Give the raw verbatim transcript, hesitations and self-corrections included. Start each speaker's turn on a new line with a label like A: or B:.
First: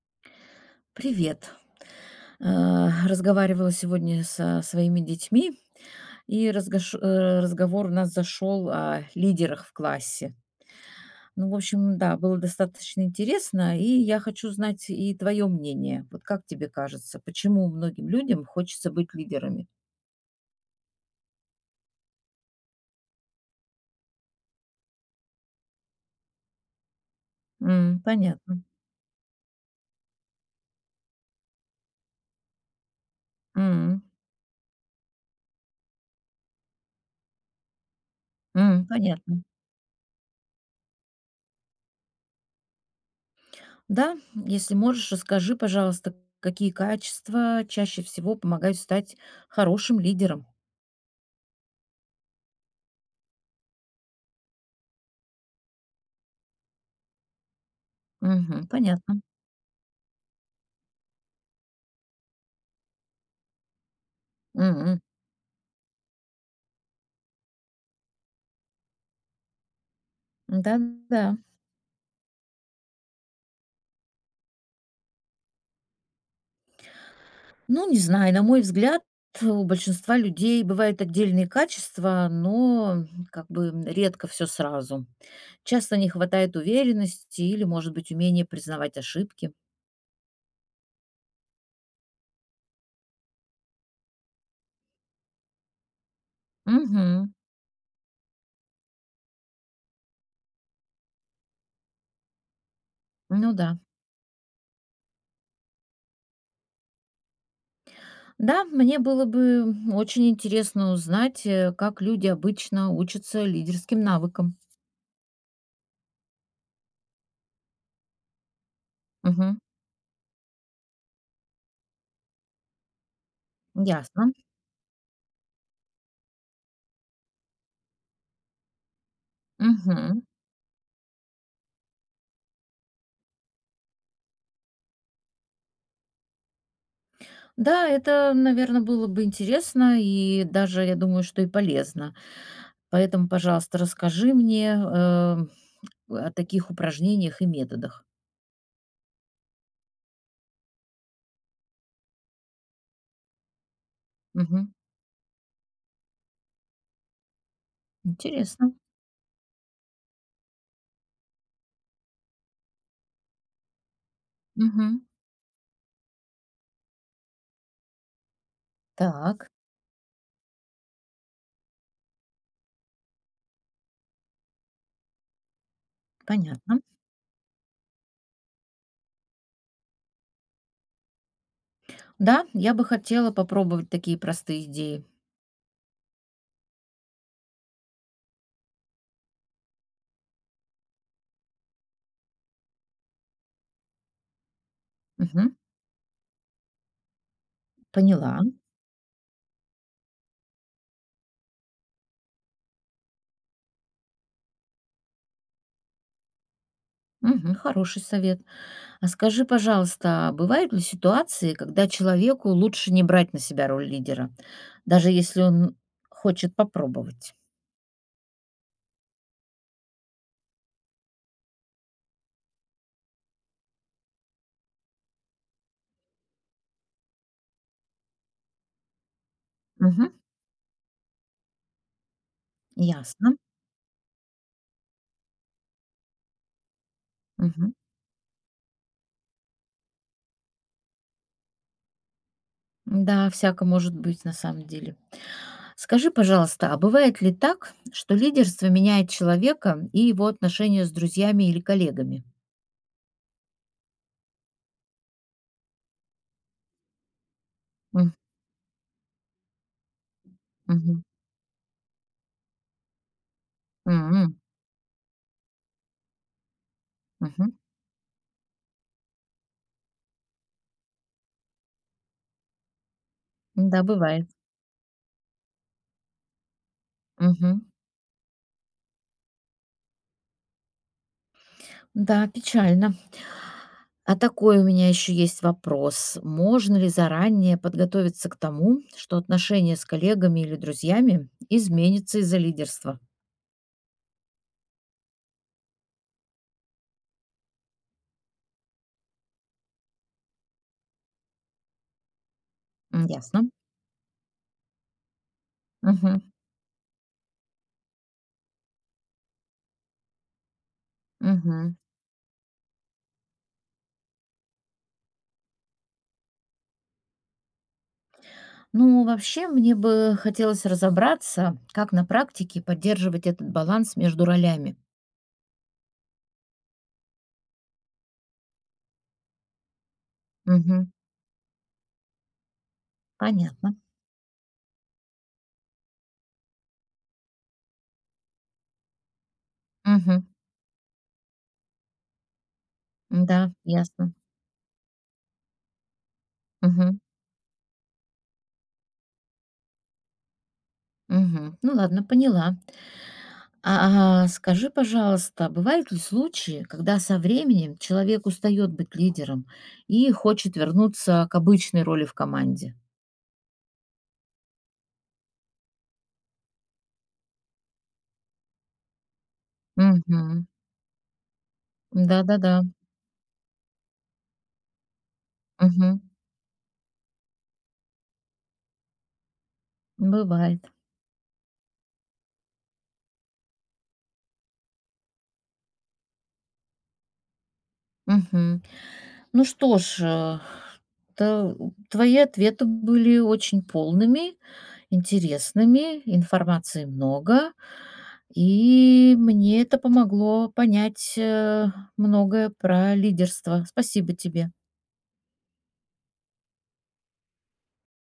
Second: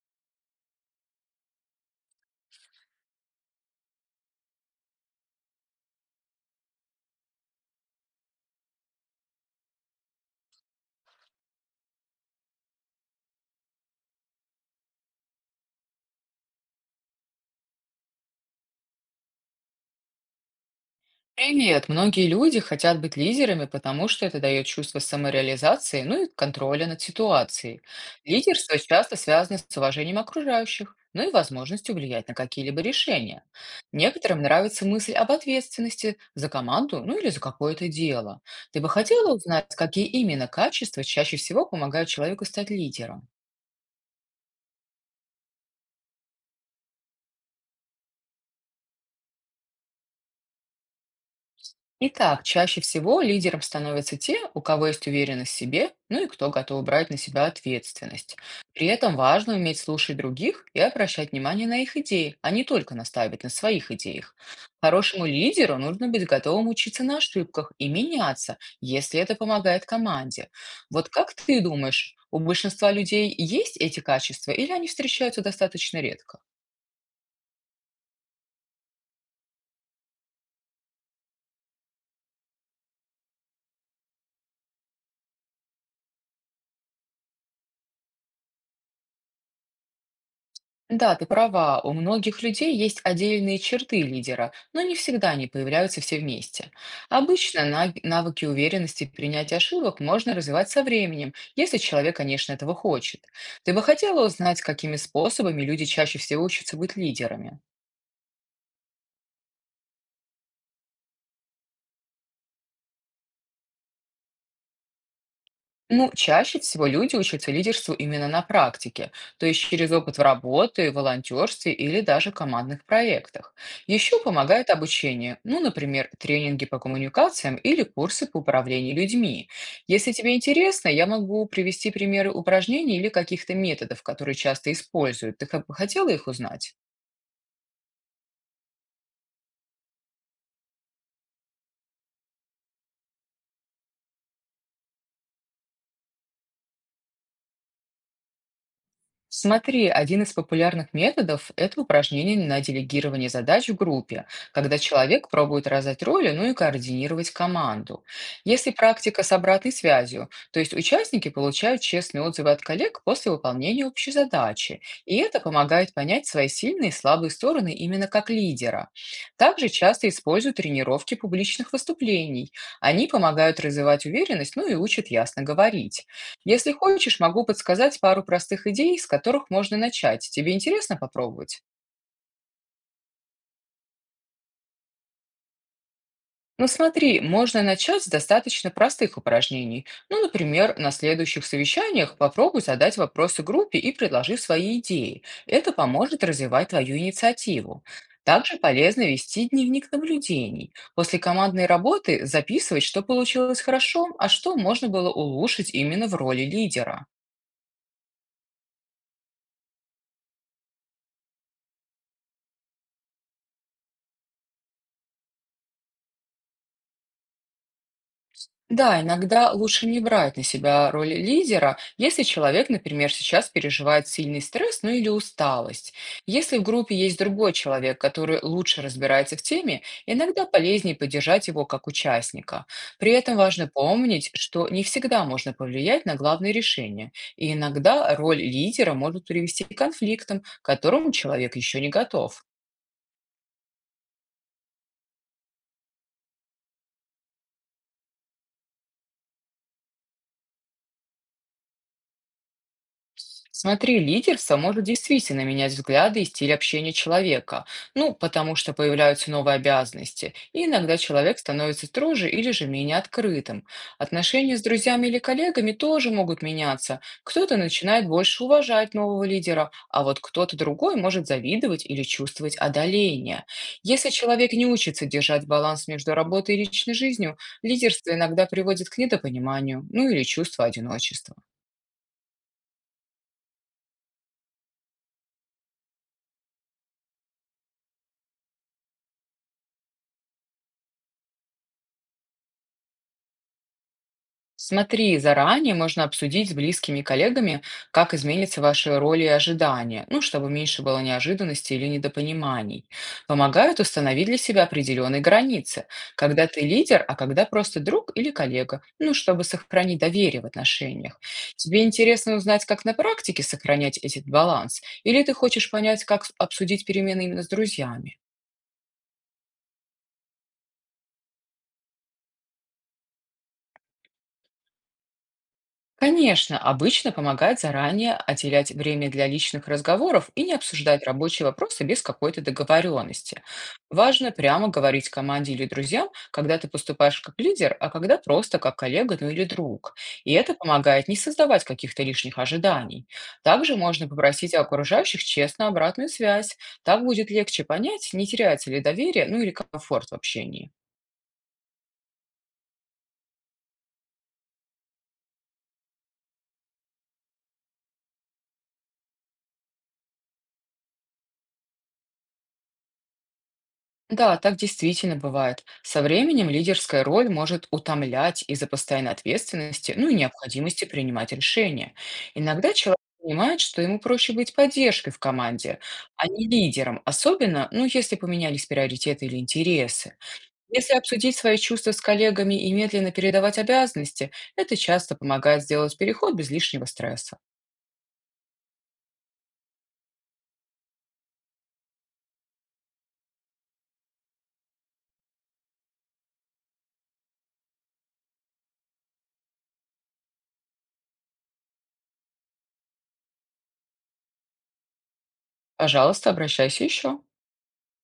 A: Привет. Э, Разговаривала сегодня со своими детьми, и разгош- э, разговор у нас зашел о лидерах в классе. Ну, в общем, да, было достаточно интересно, и я хочу знать и твое мнение. Вот как тебе кажется, почему многим людям хочется быть лидерами?
B: Привет! Многие люди хотят быть лидерами, потому что это дает чувство самореализации, ну и контроля над ситуацией.
A: М, понятно.
B: Лидерство часто связано с уважением окружающих, ну и возможностью влиять на какие-либо решения.
A: М,
B: Некоторым нравится мысль об ответственности за команду, ну или за какое-то дело. Ты
A: м,
B: бы хотела
A: Понятно.
B: узнать, какие именно качества чаще всего помогают человеку стать лидером?
A: Да, если можешь, расскажи, пожалуйста, какие качества чаще всего помогают стать хорошим лидером.
B: Итак, чаще всего лидером становятся те, у кого есть уверенность в себе, ну и кто готов брать на себя ответственность.
A: Мгм,
B: При этом
A: понятно.
B: важно уметь слушать других и обращать внимание на их идеи, а не только настаивать на своих идеях.
A: М,
B: Хорошему лидеру нужно быть готовым учиться на ошибках и меняться, если это помогает команде. Вот
A: Да-да.
B: как ты думаешь, у большинства людей есть эти качества или они встречаются достаточно редко?
A: Ну, не знаю, на мой взгляд, у большинства людей бывают отдельные качества, но как бы редко все сразу. Часто не хватает уверенности или, может быть, умения признавать ошибки.
B: Да, ты права, у многих людей есть отдельные черты лидера, но не всегда они появляются все вместе.
A: Угу.
B: Обычно на- навыки уверенности и принятия ошибок можно развивать со временем, если человек, конечно, этого хочет.
A: Ну да.
B: Ты бы хотела узнать, какими способами люди чаще всего учатся быть лидерами?
A: Да, мне было бы очень интересно узнать, э, как люди обычно учатся лидерским навыкам.
B: Ну, чаще всего люди учатся лидерству именно на практике, то
A: Мгм.
B: есть через опыт в работе, волонтерстве или даже командных проектах. Еще
A: Ясно.
B: помогает обучение, ну, например, тренинги по коммуникациям или курсы по управлению людьми. Если
A: Мгм.
B: тебе интересно, я могу привести примеры упражнений или каких-то методов, которые часто используют. Ты хо- хотела их узнать?
A: Да, это, наверное, было бы интересно и даже, я думаю, что и полезно. Поэтому, пожалуйста, расскажи мне, э, о таких упражнениях и методах.
B: Смотри, один из популярных методов– это упражнение на делегирование задач в группе,
A: Мгм.
B: когда человек пробует раздать роли, ну и координировать команду. Если
A: Интересно.
B: практика с обратной связью, то есть участники получают честные отзывы от коллег после выполнения общей задачи,
A: Мгм.
B: и это помогает понять свои сильные и слабые стороны именно как лидера.
A: Так,
B: Также часто используют тренировки публичных выступлений. Они помогают развивать уверенность, ну и учат ясно говорить. Если
A: понятно.
B: хочешь, могу подсказать пару простых идей, с которых можно начать. Тебе интересно попробовать?
A: Да, я бы хотела попробовать такие простые идеи.
B: Ну смотри, можно начать с достаточно простых упражнений. Ну, например, на следующих совещаниях попробуй задать вопросы группе и предложи свои идеи.
A: Мгм.
B: Это поможет развивать твою инициативу.
A: Поняла.
B: Также полезно вести дневник наблюдений. После командной работы записывать, что получилось хорошо, а что можно было улучшить именно в роли лидера.
A: Мгм. Хороший совет. А скажи, пожалуйста, а бывают ли ситуации, когда человеку лучше не брать на себя роль лидера, даже если он хочет попробовать?
B: Да, иногда лучше не брать на себя роль лидера, если человек, например, сейчас переживает сильный стресс, ну или усталость. Если в группе есть другой человек, который лучше разбирается в теме,
A: Мгм.
B: иногда полезнее поддержать его как участника. При этом
A: Ясно.
B: важно помнить, что не всегда можно повлиять на главное решение. И
A: Мгм.
B: иногда роль лидера может привести к конфликтам, к которым человек еще не готов.
A: Да, всяко может быть на самом деле. Скажи, пожалуйста, а бывает ли так, что лидерство меняет человека и его отношения с друзьями или коллегами?
B: Смотри, лидерство может действительно менять взгляды и стиль общения человека, ну,
A: М,
B: потому что появляются новые обязанности, и иногда
A: мгм.
B: человек становится строже или же менее открытым.
A: М,
B: Отношения с друзьями или коллегами тоже могут меняться.
A: мгм.
B: Кто-то начинает больше уважать нового лидера, а вот кто-то другой может завидовать или чувствовать одоление.
A: Да,
B: Если
A: бывает.
B: человек не учится держать баланс между работой и личной жизнью,
A: Мгм.
B: лидерство иногда приводит к недопониманию, ну или чувству одиночества.
A: Да, печально. А такой у меня еще есть вопрос. Можно ли заранее подготовиться к тому, что отношения с коллегами или друзьями изменятся из-за лидерства?
B: Смотри, заранее можно обсудить с близкими коллегами, как изменятся ваши роли и ожидания, ну, чтобы меньше было неожиданностей или недопониманий.
A: М, ясно.
B: Помогают установить для себя определенные границы,
A: Мгм.
B: когда ты лидер, а когда просто друг или коллега, ну, чтобы сохранить доверие в отношениях.
A: Мгм.
B: Тебе интересно узнать, как на практике сохранять этот баланс, или ты хочешь понять, как обсудить перемены именно с друзьями?
A: Ну, вообще, мне бы хотелось разобраться, как на практике поддерживать этот баланс между ролями.
B: Конечно, обычно помогает заранее отделять время для личных разговоров и не
A: Мгм.
B: обсуждать рабочие вопросы без какой-то договоренности.
A: Понятно.
B: Важно прямо говорить команде или друзьям, когда ты поступаешь как лидер, а когда просто как коллега, ну или друг.
A: Мгм.
B: И это помогает не создавать каких-то лишних ожиданий.
A: Да,
B: Также можно
A: ясно.
B: попросить окружающих честно обратную связь.
A: Мгм.
B: Так будет легче понять, не теряется ли доверие, ну или комфорт в общении.
A: Мгм. Ну ладно, поняла. А, а, скажи, пожалуйста, бывают ли случаи, когда со временем человек устает быть лидером и хочет вернуться к обычной роли в команде?
B: Да, так действительно бывает. Со временем лидерская роль может утомлять из-за постоянной ответственности, ну и
A: Мгм.
B: необходимости принимать решения.
A: Да-да-да.
B: Иногда человек понимает, что ему проще быть поддержкой в команде,
A: Мгм.
B: а не лидером, особенно, ну, если поменялись приоритеты или интересы.
A: Бывает.
B: Если обсудить свои чувства с коллегами и медленно передавать обязанности, это часто помогает сделать переход без лишнего стресса.
A: Мгм. Ну что ж, э, то твои ответы были очень полными, интересными, информации много, и мне это помогло понять э, многое про лидерство. Спасибо тебе.
B: Пожалуйста, обращайся еще.